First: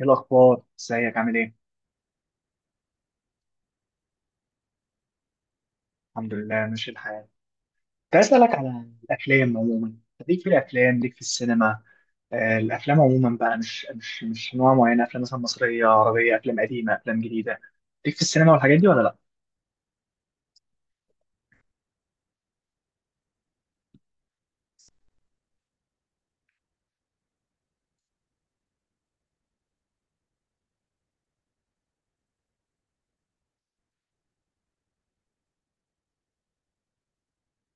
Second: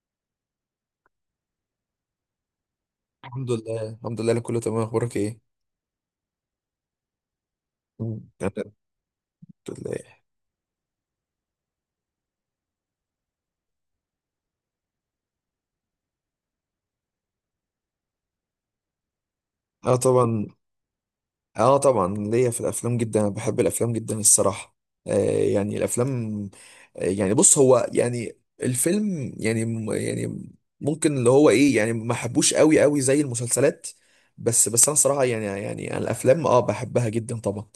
ايه الاخبار؟ ازيك؟ عامل ايه؟ الحمد لله، الحمد لله، أنا كله تمام. اخبارك ايه؟ الحمد لله، ماشي الحال. كنت عايز اسالك أنا على الافلام الحمد عموما. لله. ليك في الافلام، ليك في السينما؟ الافلام عموما بقى مش نوع معين، افلام مثلا مصريه، عربيه، افلام قديمه، افلام جديده. ليك في السينما والحاجات دي ولا لا؟ اه طبعا، اه طبعا ليا في الافلام جدا، انا بحب الافلام جدا الصراحه. آه، يعني الافلام، آه يعني بص، هو يعني الفيلم يعني يعني ممكن اللي هو ايه، يعني ما حبوش قوي قوي زي المسلسلات. بس انا صراحه، يعني أنا الافلام اه بحبها جدا طبعا.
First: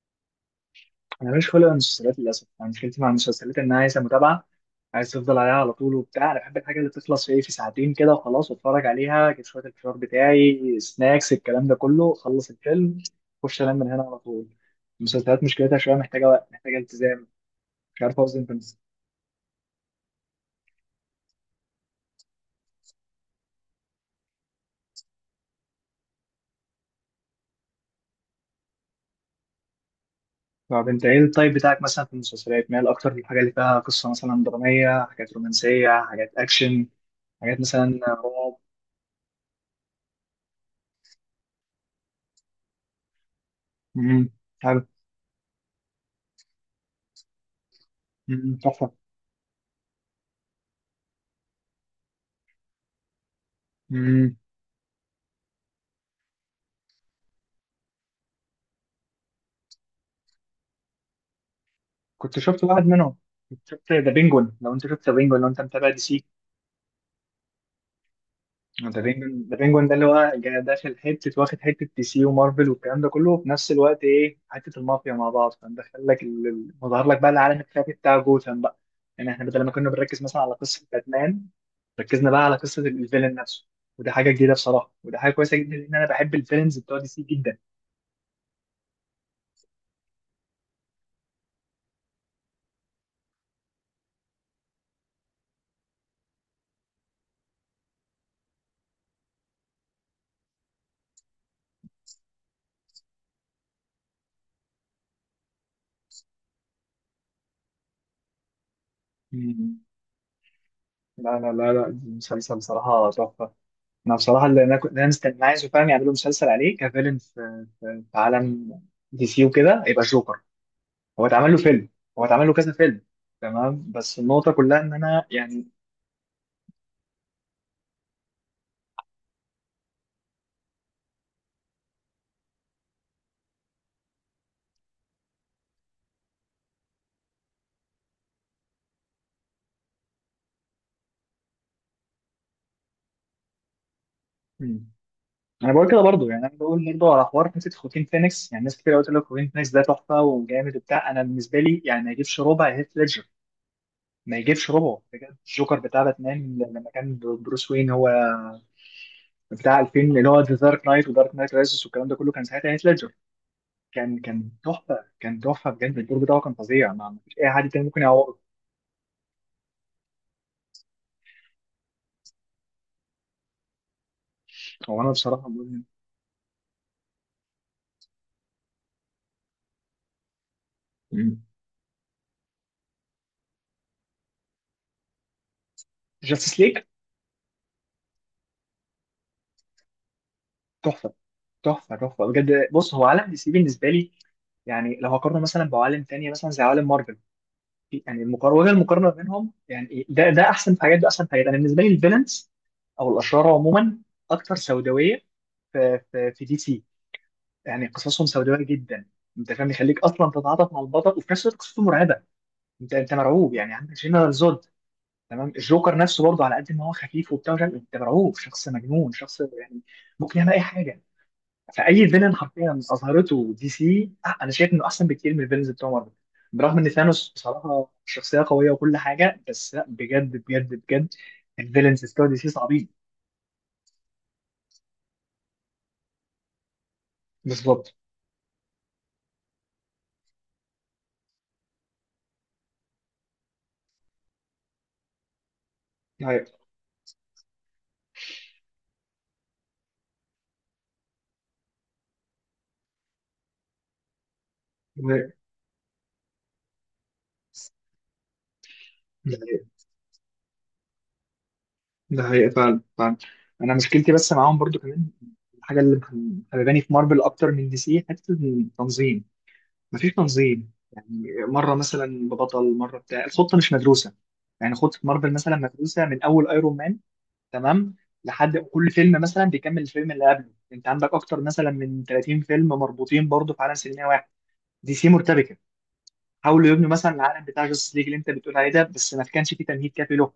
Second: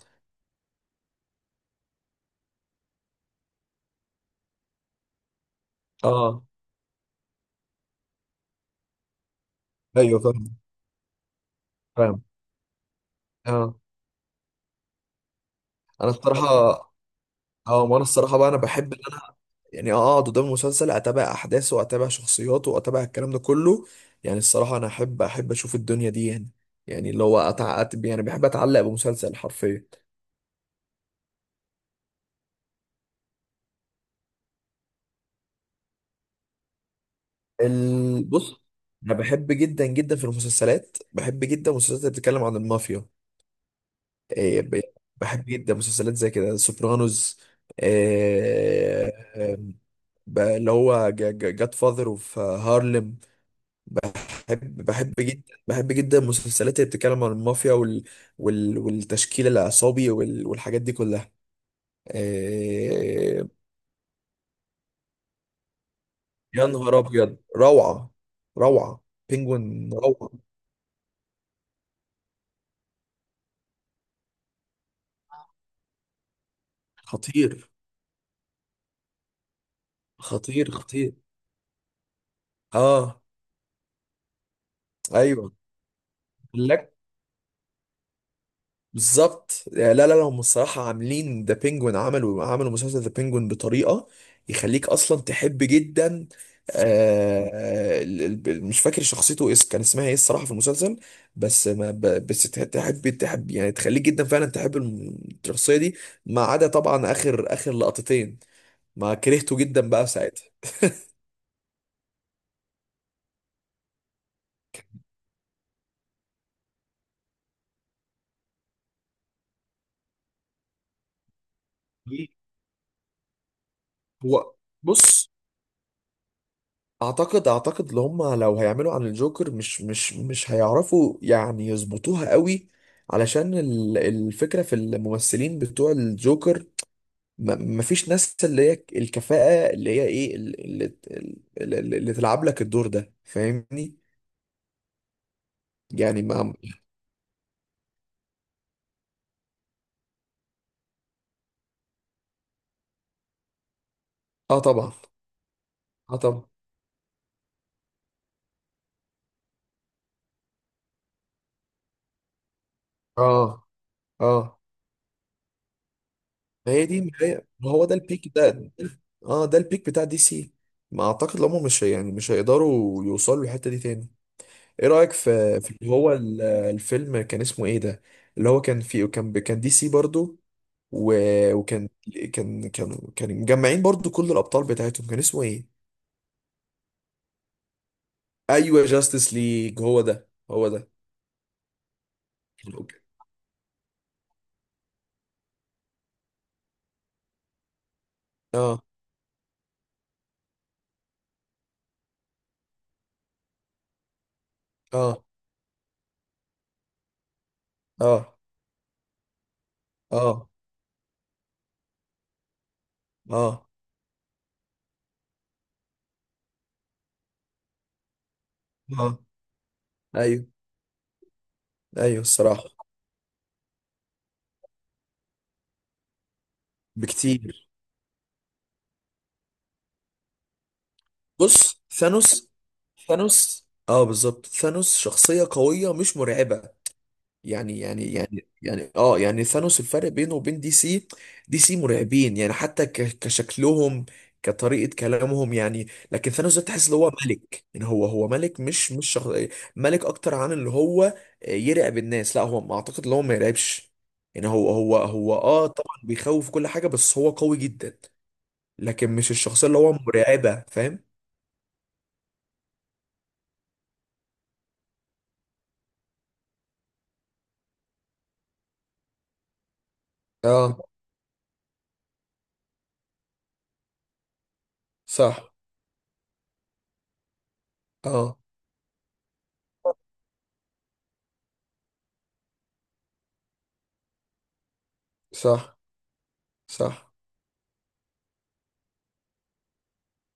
انا مش خلق المسلسلات للاسف، انا مشكلتي مع المسلسلات انها عايزه متابعه، عايز تفضل عليها على طول وبتاع. انا اه، بحب الحاجه اللي تخلص في ايه، في ساعتين كده وخلاص، واتفرج عليها، اجيب شويه الفشار ايوه فاهم، بتاعي، سناكس، الكلام ده كله، فاهم. اخلص الفيلم اخش اه، انام من هنا على طول. المسلسلات مشكلتها شويه، انا محتاجه وقت، محتاجه الصراحه، التزام. اه مش وانا عارف الصراحه اوزن بقى في انا بحب، يعني اقعد قدام المسلسل، اتابع احداثه واتابع شخصياته واتابع الكلام ده كله. يعني الصراحه انا احب اشوف الدنيا دي، يعني يعني اللي هو يعني بحب اتعلق بمسلسل حرفيا. طب انت ايه التايب بتاعك مثلا في المسلسلات؟ مايل اكتر للحاجه اللي فيها قصه مثلا دراميه، حاجات رومانسيه، حاجات اكشن، حاجات مثلا رعب؟ بص، انا بحب جدا جدا في المسلسلات، بحب جدا المسلسلات اللي بتتكلم عن المافيا. امم. إيه، حلو. ب- بحب جدا مسلسلات زي كده سوبرانوس. امم، تحفه. إيه، اللي هو جاد فاذر وفي هارلم. بحب جدا. بحب جدا المسلسلات اللي بتتكلم عن المافيا والتشكيل العصابي والحاجات دي كلها. كنت شفت واحد منهم، آه، كنت شفت ذا بينجون، لو انت شفت ذا بينجون، لو انت متابع دي سي. يا نهار ابيض، روعة، ذا روعة. بينجون ذا بينجون بينجوين ده اللي روعة. هو داخل حته، واخد حته دي سي ومارفل والكلام ده كله، وفي نفس الوقت ايه، حته المافيا مع بعض، فمدخل لك مظهر لك بقى العالم خطير، الخفي بتاع جوثام بقى. يعني احنا بدل ما كنا بنركز مثلا على خطير، قصه خطير. باتمان، ركزنا بقى على قصه اه، الفيلن نفسه، وده حاجه جديده بصراحه، وده حاجه كويسه ايوه. جدا، لان انا بحب الفيلنز بلاك، بتوع دي سي جدا. بالظبط. لا، هم الصراحة عاملين ذا بينجوين، عملوا مسلسل ذا بينجوين بطريقة يخليك أصلا تحب جدا. آه، مش فاكر شخصيته إيه، كان اسمها إيه الصراحة في المسلسل. بس ما ب- بس تحب يعني تخليك جدا فعلا تحب الشخصية دي. ما عدا طبعا آخر لقطتين، ما كرهته مم. جدا بقى ساعتها. لا لا لا لا، المسلسل بصراحه تحفه. انا بصراحه اللي انا مستني عايزه فعلا يعملوا مسلسل عليه كفيلن في عالم دي سي وكده، يبقى جوكر. هو اتعمل له فيلم، هو اتعمل له كذا فيلم، تمام، بس النقطه هو كلها ان انا بص، يعني. اعتقد اللي هم لو هيعملوا عن الجوكر، مش هيعرفوا يعني يظبطوها قوي، علشان الفكرة في الممثلين بتوع الجوكر مفيش ناس اللي هي الكفاءة اللي هي ايه اللي تلعب لك الدور ده، فاهمني؟ مم. انا بقول كده يعني برضو، يعني انا ما. بقول برضو على حوار حته خوكين فينيكس. يعني ناس كتير قوي تقول لك خوكين فينيكس ده تحفه وجامد وبتاع، انا بالنسبه لي يعني ما يجيبش ربع هيث ليدجر، ما اه يجيبش طبعا، ربعه بجد. الجوكر بتاع اه طبعا. باتمان لما كان بروس وين هو بتاع 2000، اللي هو ذا دارك نايت ودارك نايت رايزز والكلام ده كله، كان ساعتها هيث ليدجر، اه، كان اه. تحفه، كان تحفه بجد، الدور بتاعه كان ما هي فظيع، دي، ما ما فيش هي، اي حد ما هو تاني ده ممكن البيك يعوضه. ده. اه، ده البيك بتاع دي سي. ما اعتقد ان هم مش هي- يعني مش هيقدروا يوصلوا للحتة دي تاني. ايه هو انا رأيك بصراحه في في مؤمن. اللي هو الفيلم كان اسمه ايه ده، اللي هو كان فيه، كان كان دي سي برضو، وكان، كان مجمعين برضو كل الأبطال بتاعتهم، كان اسمه ايه؟ جاستس ليج ايوه، جاستس ليج، هو ده، هو ده. تحفه، تحفه تحفه بجد. بص، هو عالم دي سي بالنسبه لي، يعني لو هقارنه مثلا بعوالم تانية مثلا زي عوالم مارفل، يعني المقارنه، وجه اه، المقارنه بينهم، يعني ده ده احسن في حاجات، ده احسن في حاجات. انا بالنسبه لي الفيلنز او الاشرار عموما اكثر سوداويه اه، في دي سي، يعني قصصهم اه، سوداويه جدا. انت فاهم، يخليك اصلا اه، تتعاطف مع البطل وفي نفس الوقت قصته مرعبه، انت مرعوب. اه، يعني عندك جنرال زود، تمام. الجوكر نفسه برضه على قد ما هو خفيف وبتاع ومش عارف إيه، انت مرعوب، شخص اه، مجنون، شخص يعني ممكن ايوه، يعمل اي حاجه. فاي ايوه فيلن الصراحة، حرفيا اظهرته دي سي انا شايف انه احسن بكتير من الفيلنز بتوع مارفل. برغم ان ثانوس بكتير. بصراحه شخصيه قويه وكل حاجه، بس لا، بجد بجد بجد بص الفيلنز بتوع دي سي ثانوس، صعبين. ثانوس اه بالظبط، ثانوس شخصية قوية مش مرعبة. يعني بالظبط. يعني يعني يعني اه يعني ثانوس، الفرق بينه وبين دي سي، دي سي مرعبين يعني حتى كشكلهم، كطريقة كلامهم، يعني ده لكن ثانوس ده حقيقة. تحس ان هو ملك، يعني هو ملك، مش شخص. ملك اكتر عن اللي هو يرعب الناس، لا هو ما اعتقد ان هو ما يرعبش، يعني هو هو ده حقيقة. هو اه طبعا بيخوف كل حاجة، بس هو قوي جدا، لكن مش ده الشخصية اللي حقيقة. هو مرعبة، فاهم؟ ده حقيقة فعلا، فعلا. أنا مشكلتي بس معاهم برضو كمان، الحاجة اللي مخرباني في مارفل أكتر من دي سي، حتة التنظيم، مفيش تنظيم اه، يعني، مره مثلا ببطل، مره بتاع، الخطه مش مدروسه. يعني خطه مارفل صح، مثلا مدروسه من اول ايرون مان، تمام، اه لحد كل فيلم مثلا بيكمل الفيلم اللي قبله، انت عندك اكتر مثلا من 30 فيلم مربوطين برضه في عالم سينمائي واحد. دي سي مرتبكه، صح، حاولوا يبنوا مثلا صح، العالم بتاع جاستس ليج اللي انت بتقول عليه ده، بس ما كانش فيه تمهيد كافي له.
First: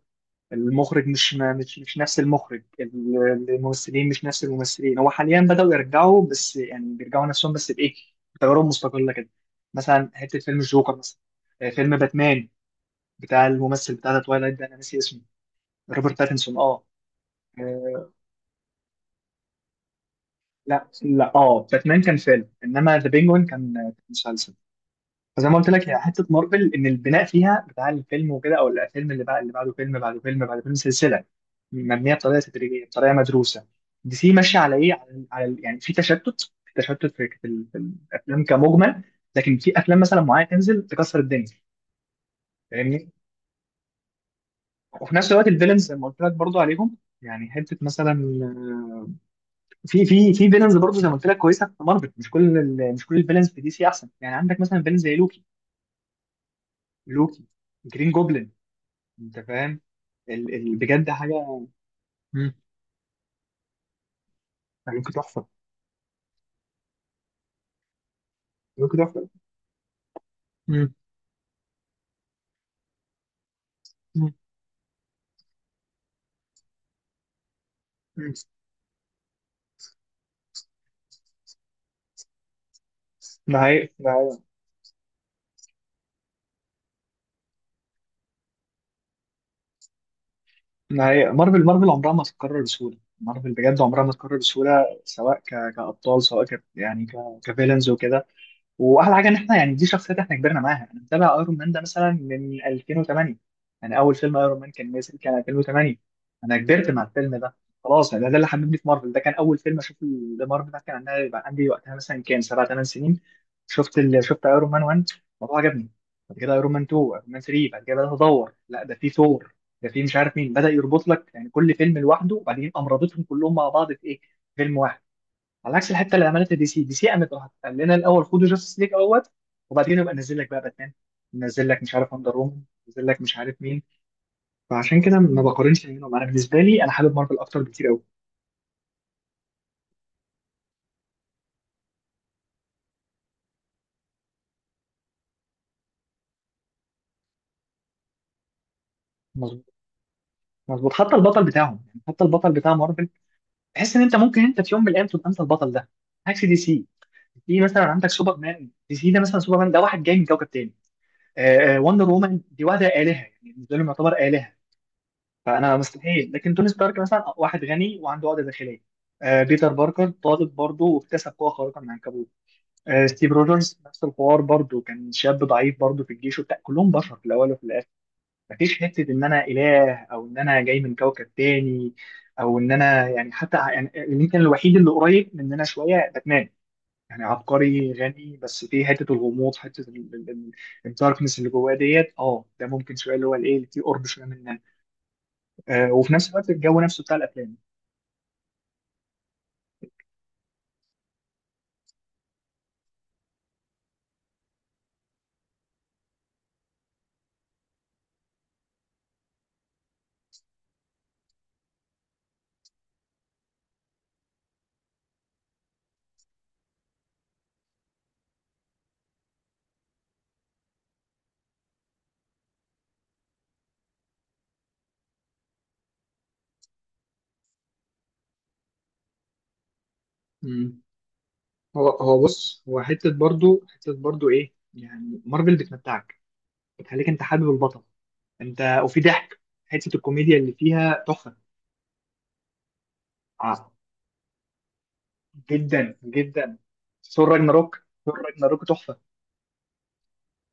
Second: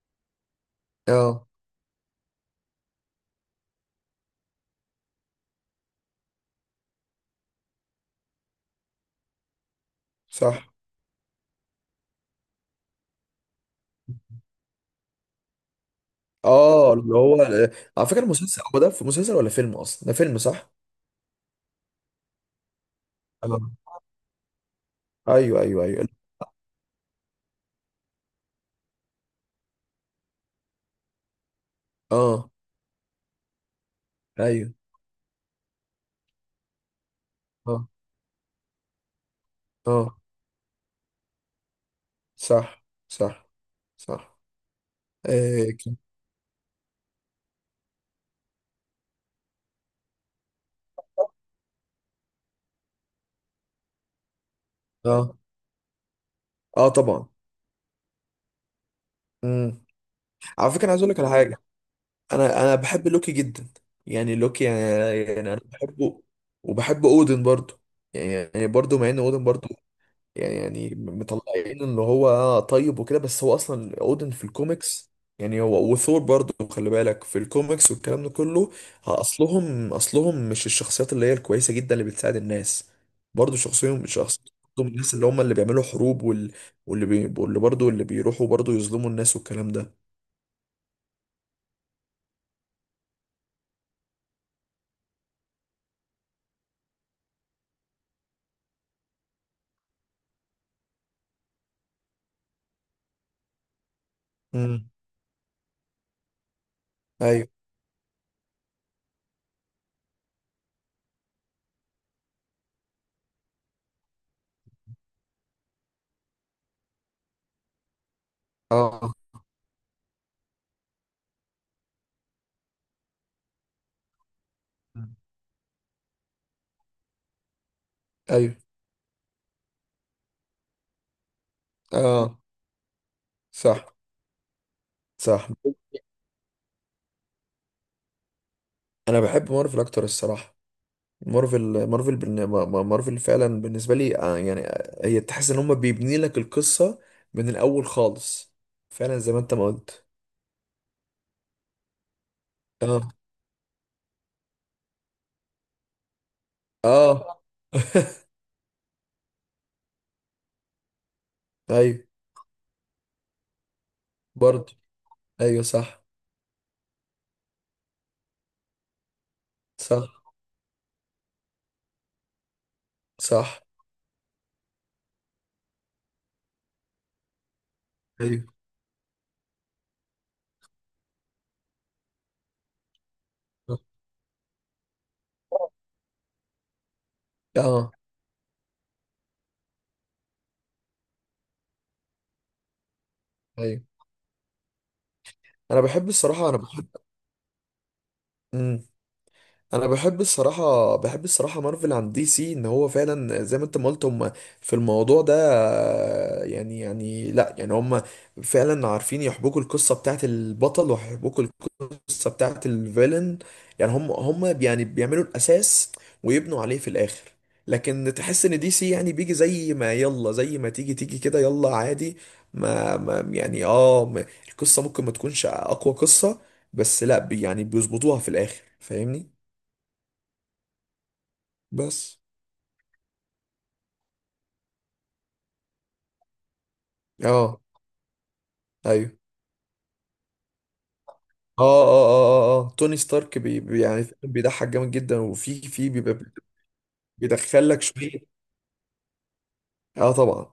المخرج مش اه ما- مش مش نفس المخرج، الممثلين مش نفس الممثلين. هو حاليا بدأوا يرجعوا، بس يعني بيرجعوا نفسهم بس بإيه، بتجارب مستقلة كده، مثلا حتة فيلم صح. الجوكر مثلا، فيلم باتمان بتاع الممثل بتاع توايلايت ده، أنا ناسي اسمه، روبرت باتنسون، اه، اه اللي هو، على آه. فكره المسلسل هو ده، في مسلسل ولا فيلم اصلا؟ ده فيلم، صح. لا لا، اه، باتمان كان فيلم، انما ذا بينجوين اه، كان كان مسلسل. فزي ما ايوه، قلت ايوه، لك هي ايوه. حته مارفل ان البناء فيها بتاع الفيلم وكده، او الفيلم اللي بعد اللي بعده، فيلم بعده فيلم بعد فيلم، سلسله مبنيه بطريقه اه، تدريجيه، بطريقه مدروسه. دي سي ماشيه ايوه، على ايه، يعني في تشتت في اه، الافلام كمجمل، لكن في افلام اه، مثلا معينه تنزل تكسر الدنيا، صح، فاهمني. صح، صح. وفي نفس الوقت آه الفيلنز زي كان، ما قلت لك برضو عليهم، يعني حته مثلا في فيلنز برضو زي ما قلت لك كويسه في مارفل، مش كل الفيلنز في دي سي احسن، يعني عندك مثلا فيلنز زي اه، لوكي، اه طبعا. لوكي، جرين جوبلن، انت فاهم، امم، على فكره أنا عايز بجد اقول لك على حاجه. حاجه. مم. انا انا بحب لوكي جدا، يعني لوكي يعني, يعني ممكن يعني تحفه، انا بحبه، وبحب اودن برضو، يعني يعني برضو، ممكن مع ان تحفه. اودن برضو، يعني مم. يعني مطلعين ان هو طيب وكده، بس هو اصلا اودن مم. في الكوميكس، يعني هو وثور برضه، خلي بالك في الكوميكس والكلام ده مم. كله. ها، اصلهم مش الشخصيات اللي هي الكويسه جدا اللي بتساعد الناس، برضه ده حقيقي، ده حقيقي، شخصيتهم من الناس اللي هم اللي بيعملوا حروب واللي برضه اللي بيروحوا برضه يظلموا الناس والكلام ده. ده حقيقي. مارفل مارفل عمرها ما تتكرر بسهوله، مارفل بجد عمرها ما تتكرر بسهوله، سواء كابطال، سواء كفيلنز وكده. واحلى حاجه ان احنا، يعني دي شخصيات احنا كبرنا معاها، انا متابع ايرون مان ده مثلا من 2008، يعني اول فيلم ايرون مان امم، كان نازل كان 2008، انا كبرت مع الفيلم ايوه، ده خلاص، يعني ده اللي حببني في مارفل، ده كان اول فيلم اشوف مارفل، ده كان عندها يبقى عندي وقتها مثلا كام، سبع ثمان سنين. شفت شفت ايرون مان 1، الموضوع عجبني، بعد كده ايرون مان 2، ايرون مان 3، بعد كده بدات ادور، لا ده في اه، ثور، ده في مش عارف مين، بدا يربط لك يعني كل فيلم لوحده، وبعدين قام رابطهم كلهم مع بعض في ايه، فيلم واحد. على عكس الحته اللي عملتها دي سي، دي سي قامت راحت قال لنا الاول خدوا ايوه، جاستس ليج اهوت، وبعدين يبقى نزل لك بقى باتمان، نزل لك مش عارف اندر اه، وومن، نزل لك مش عارف مين. صح، فعشان كده ما صح. بقارنش بينهم، انا بالنسبه لي انا حابب مارفل اكتر بكتير قوي. انا بحب مارفل اكتر الصراحه. مارفل مارفل بالن- ما- ما- مارفل فعلا بالنسبة لي آه، يعني آه، هي تحس ان هم بيبني لك القصة من الاول خالص، فعلا زي ما انت ما مظبوط، قلت. مظبوط. حتى البطل بتاعهم يعني حتى البطل بتاع مارفل اه، تحس ان انت ممكن انت في يوم من الايام تبقى انت البطل ده. عكس دي سي، اه، دي مثلا عندك سوبرمان، دي سي ده مثلا سوبرمان ده واحد جاي من كوكب تاني، آه آه، ايوه، وندر وومن دي واحده الهه، يعني بالنسبه لهم يعتبر الهه، برضه، ايوه فانا صح، مستحيل. لكن توني ستارك مثلا واحد غني وعنده عقده داخليه، آه، بيتر باركر صح، طالب برضه واكتسب قوه خارقه من العنكبوت، آه، ستيف صح، روجرز نفس الحوار برضه، كان شاب ضعيف برضه في الجيش وبتاع، كلهم بشر في الاول وفي الاخر. ايوه، مفيش حته ان انا اله او ان انا جاي من كوكب تاني، او ان انا يعني، حتى يعني يمكن الوحيد اللي قريب مننا شويه باتمان، يعني اه عبقري غني، بس في حته الغموض، حته الداركنس اللي جواه ديت، اه ده ممكن شويه اللي هو الايه اللي فيه ايوه. قرب شويه مننا. انا بحب وفي نفس الصراحه، الوقت انا الجو بحب. نفسه بتاع الافلام. مم. انا بحب الصراحه، بحب الصراحه مارفل عن دي سي، ان هو فعلا زي ما انت ما قلت، هم في الموضوع ده، لا يعني هم فعلا عارفين يحبكوا القصه بتاعت البطل، ويحبكوا القصه بتاعت الفيلن، يعني هم هم يعني بيعملوا الاساس ويبنوا عليه في الاخر. لكن تحس ان دي سي يعني بيجي زي ما يلا، زي ما تيجي تيجي كده يلا عادي. ما, ما يعني اه القصه ممكن ما تكونش اقوى قصه، بس لا، بي يعني بيظبطوها في الاخر، فاهمني؟ مم. هو بس. هو بص، هو حته برضو، حته برضو ايه يعني، مارفل بتمتعك، بتخليك انت حابب اه، البطل انت، وفي ايوه، ضحك، حته الكوميديا اللي فيها تحفه. توني ستارك آه. يعني بيضحك جامد جدا، وفي جدا في بيبقى جدا. ثور بيدخل راجناروك، لك ثور شويه. راجناروك تحفه. اه طبعا.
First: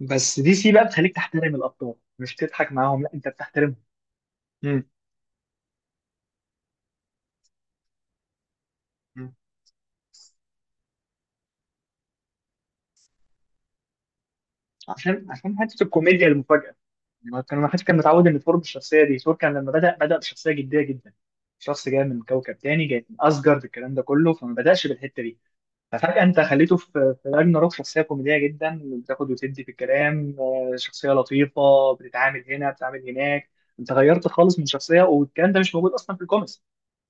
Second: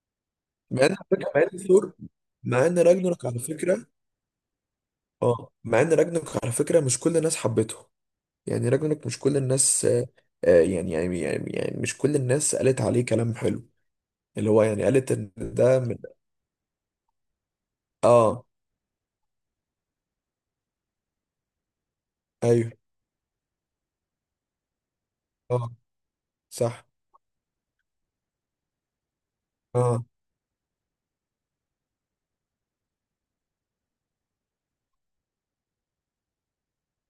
بس دي سي مع بقى ان على بتخليك فكرة، مع تحترم ان ثور، الابطال مش مع تضحك ان معاهم، لا، راجنروك انت على بتحترمهم. فكره، اه مع ان راجنك على فكره مش كل الناس حبته. يعني راجنك مش مم. كل الناس آه، آه، يعني مش كل الناس قالت عليه كلام حلو، اللي هو يعني قالت عشان ان عشان ده حته من. الكوميديا المفاجاه، يعني هو كان ما حدش كان متعود ان اه، ثور بالشخصيه دي، ثور كان لما بدا، بدا بشخصيه جديه جدا، شخص جاي من كوكب ايوه، تاني، جاي من اسجارد، الكلام ده كله، فما بداش بالحته دي. اه ففجاه انت خليته صح، في في راجناروك شخصيه كوميديه جدا، بتاخد وتدي في اه الكلام، آه، شخصيه لطيفه بتتعامل هنا، بتتعامل هناك. انت غيرت خالص من شخصيه، والكلام ده مش موجود اصلا في الكوميكس،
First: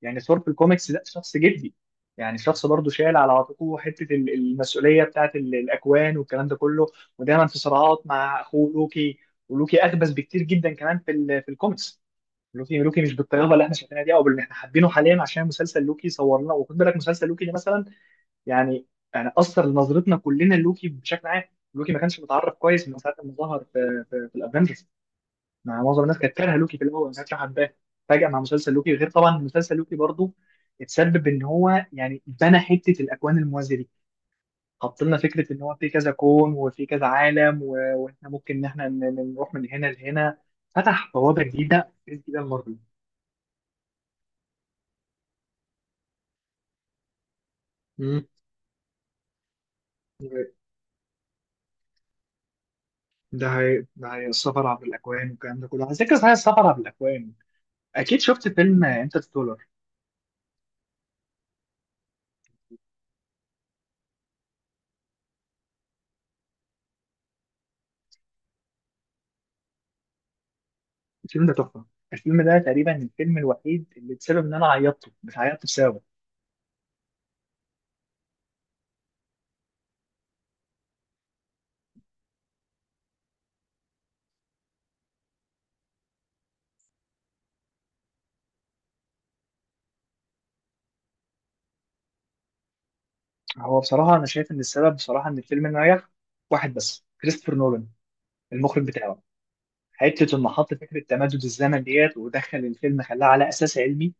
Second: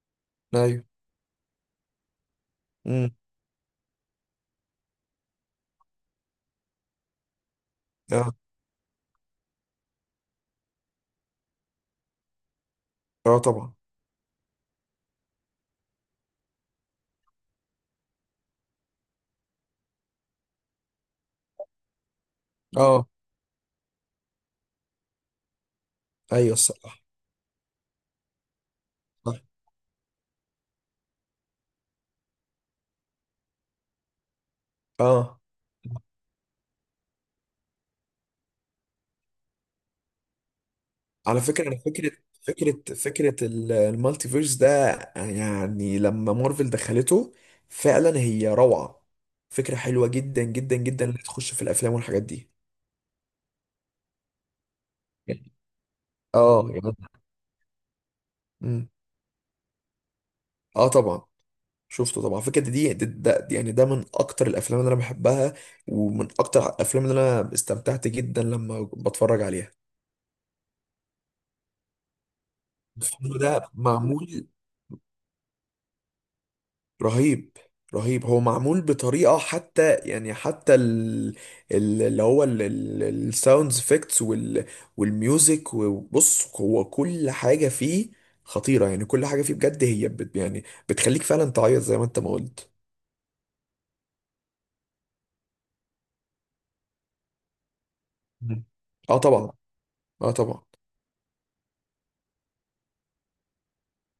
يعني ثور في ايوه، الكوميكس ده شخص جدي، يعني شخص برضه امم، شايل على عاتقه حته المسؤوليه بتاعت الاكوان والكلام ده كله، ودايما في صراعات اه، مع اخوه لوكي. ولوكي اخبث بكتير جدا كمان في في الكوميكس. لوكي لوكي مش اه بالطيابه اللي احنا طبعا. شايفينها دي، او باللي احنا حابينه حاليا، عشان مسلسل لوكي صور لنا، وخد بالك مسلسل لوكي ده مثلا، يعني يعني اثر نظرتنا كلنا لوكي بشكل عام. لوكي ما كانش متعرف كويس من اه ساعه ما ظهر في, الافنجرز، مع معظم الناس كانت ايوه كارهه لوكي في الصراحه، الاول، ما كانتش حباه. فجاه مع مسلسل لوكي، غير صح. طبعا مسلسل لوكي برضو اتسبب ان هو يعني بنى حته الاكوان الموازيه دي، حط لنا اه فكره ان هو في كذا كون وفي كذا عالم واحنا ممكن ان احنا نروح من هنا لهنا، فتح على بوابه فكره انا جديده، فكره، جديده لمارفل. فكره المالتي فيرس ده، يعني لما مارفل دخلته فعلا مم. هي روعه. فكره حلوه جدا جدا جدا، اللي تخش في الافلام والحاجات دي. ده هي السفر عبر الاكوان والكلام ده كله، على ذكر صحيح السفر اه عبر يعني. الاكوان، اكيد شفت فيلم مم. انترستولر. اه طبعا، شفته طبعا. فكرة دي يعني ده من اكتر الافلام اللي انا بحبها، ومن اكتر الافلام اللي انا استمتعت جدا لما بتفرج عليها. الفيلم ده تحفه، الفيلم ده تقريبا الفيلم الفيلم ده الوحيد اللي بسبب معمول ان انا عيطته، مش عيطت بسببه، رهيب، رهيب. هو معمول بطريقة، حتى يعني اللي هو الساوند افكتس والميوزك، وبص هو كل حاجة فيه خطيرة، يعني كل حاجة فيه بجد هي بت يعني بتخليك فعلا تعيط زي ما انت ما قلت. هو بصراحة أنا شايف إن السبب بصراحة إن الفيلم نجح واحد بس، كريستوفر نولان، مم. المخرج اه بتاعه، طبعا، اه حتة إنه طبعا. حط فكرة تمدد الزمن ديت، ودخل الفيلم خلاه على أساس علمي،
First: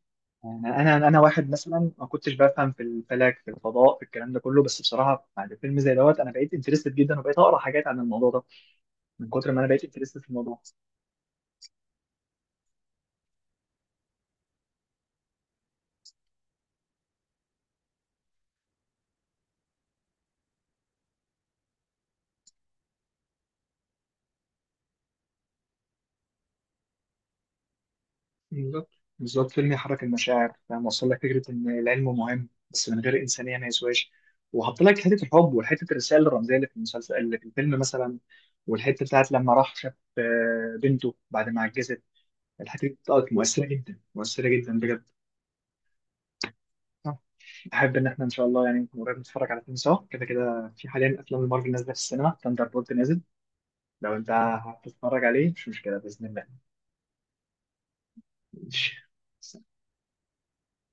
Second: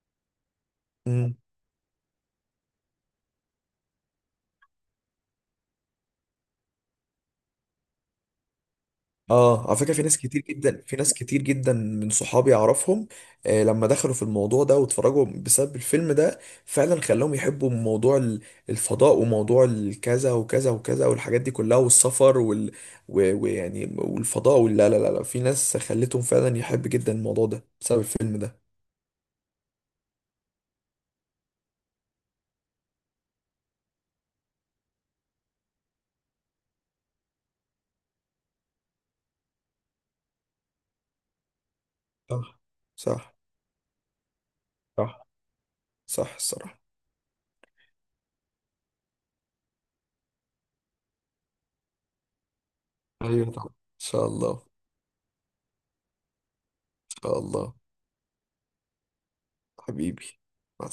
يعني أنا أنا مم. واحد مثلا ما كنتش بفهم في الفلك، في الفضاء، في الكلام ده كله، بس بصراحة بعد فيلم زي دوت أنا بقيت انترستد جدا، وبقيت أقرأ حاجات عن الموضوع ده من كتر ما أنا اه على بقيت فكره في ناس انترستد في كتير الموضوع. جدا، في ناس كتير جدا من صحابي اعرفهم، آه لما دخلوا في الموضوع ده واتفرجوا بسبب الفيلم ده، فعلا خلاهم يحبوا موضوع الفضاء وموضوع الكذا وكذا وكذا والحاجات دي كلها، والسفر ويعني والفضاء، ولا لا لا لا لا. في ناس خلتهم فعلا يحب جدا الموضوع ده بسبب الفيلم ده. بالظبط، بالظبط، فيلم يحرك المشاعر، فاهم، وصل لك فكره ان العلم مهم بس من غير انسانيه ما يسواش، وحط لك حته الحب، وحته الرساله الرمزيه اللي في المسلسل اللي في الفيلم مثلا، والحته بتاعت لما راح شاف آه، بنته بعد ما عجزت، صح، الحته دي بتاعت صح، مؤثره جدا، مؤثره جدا بجد. صح، صح الصراحه. آه. احب ان احنا ان شاء الله يعني نكون قريب نتفرج على فيلم سوا كده، كده في حاليا افلام المارفل نازله في السينما، ثاندر بولت نازل، ايوه طبعا، ان لو شاء انت الله، ان هتتفرج عليه مش مشكله باذن الله. شاء الله. ماشي. حبيبي، مع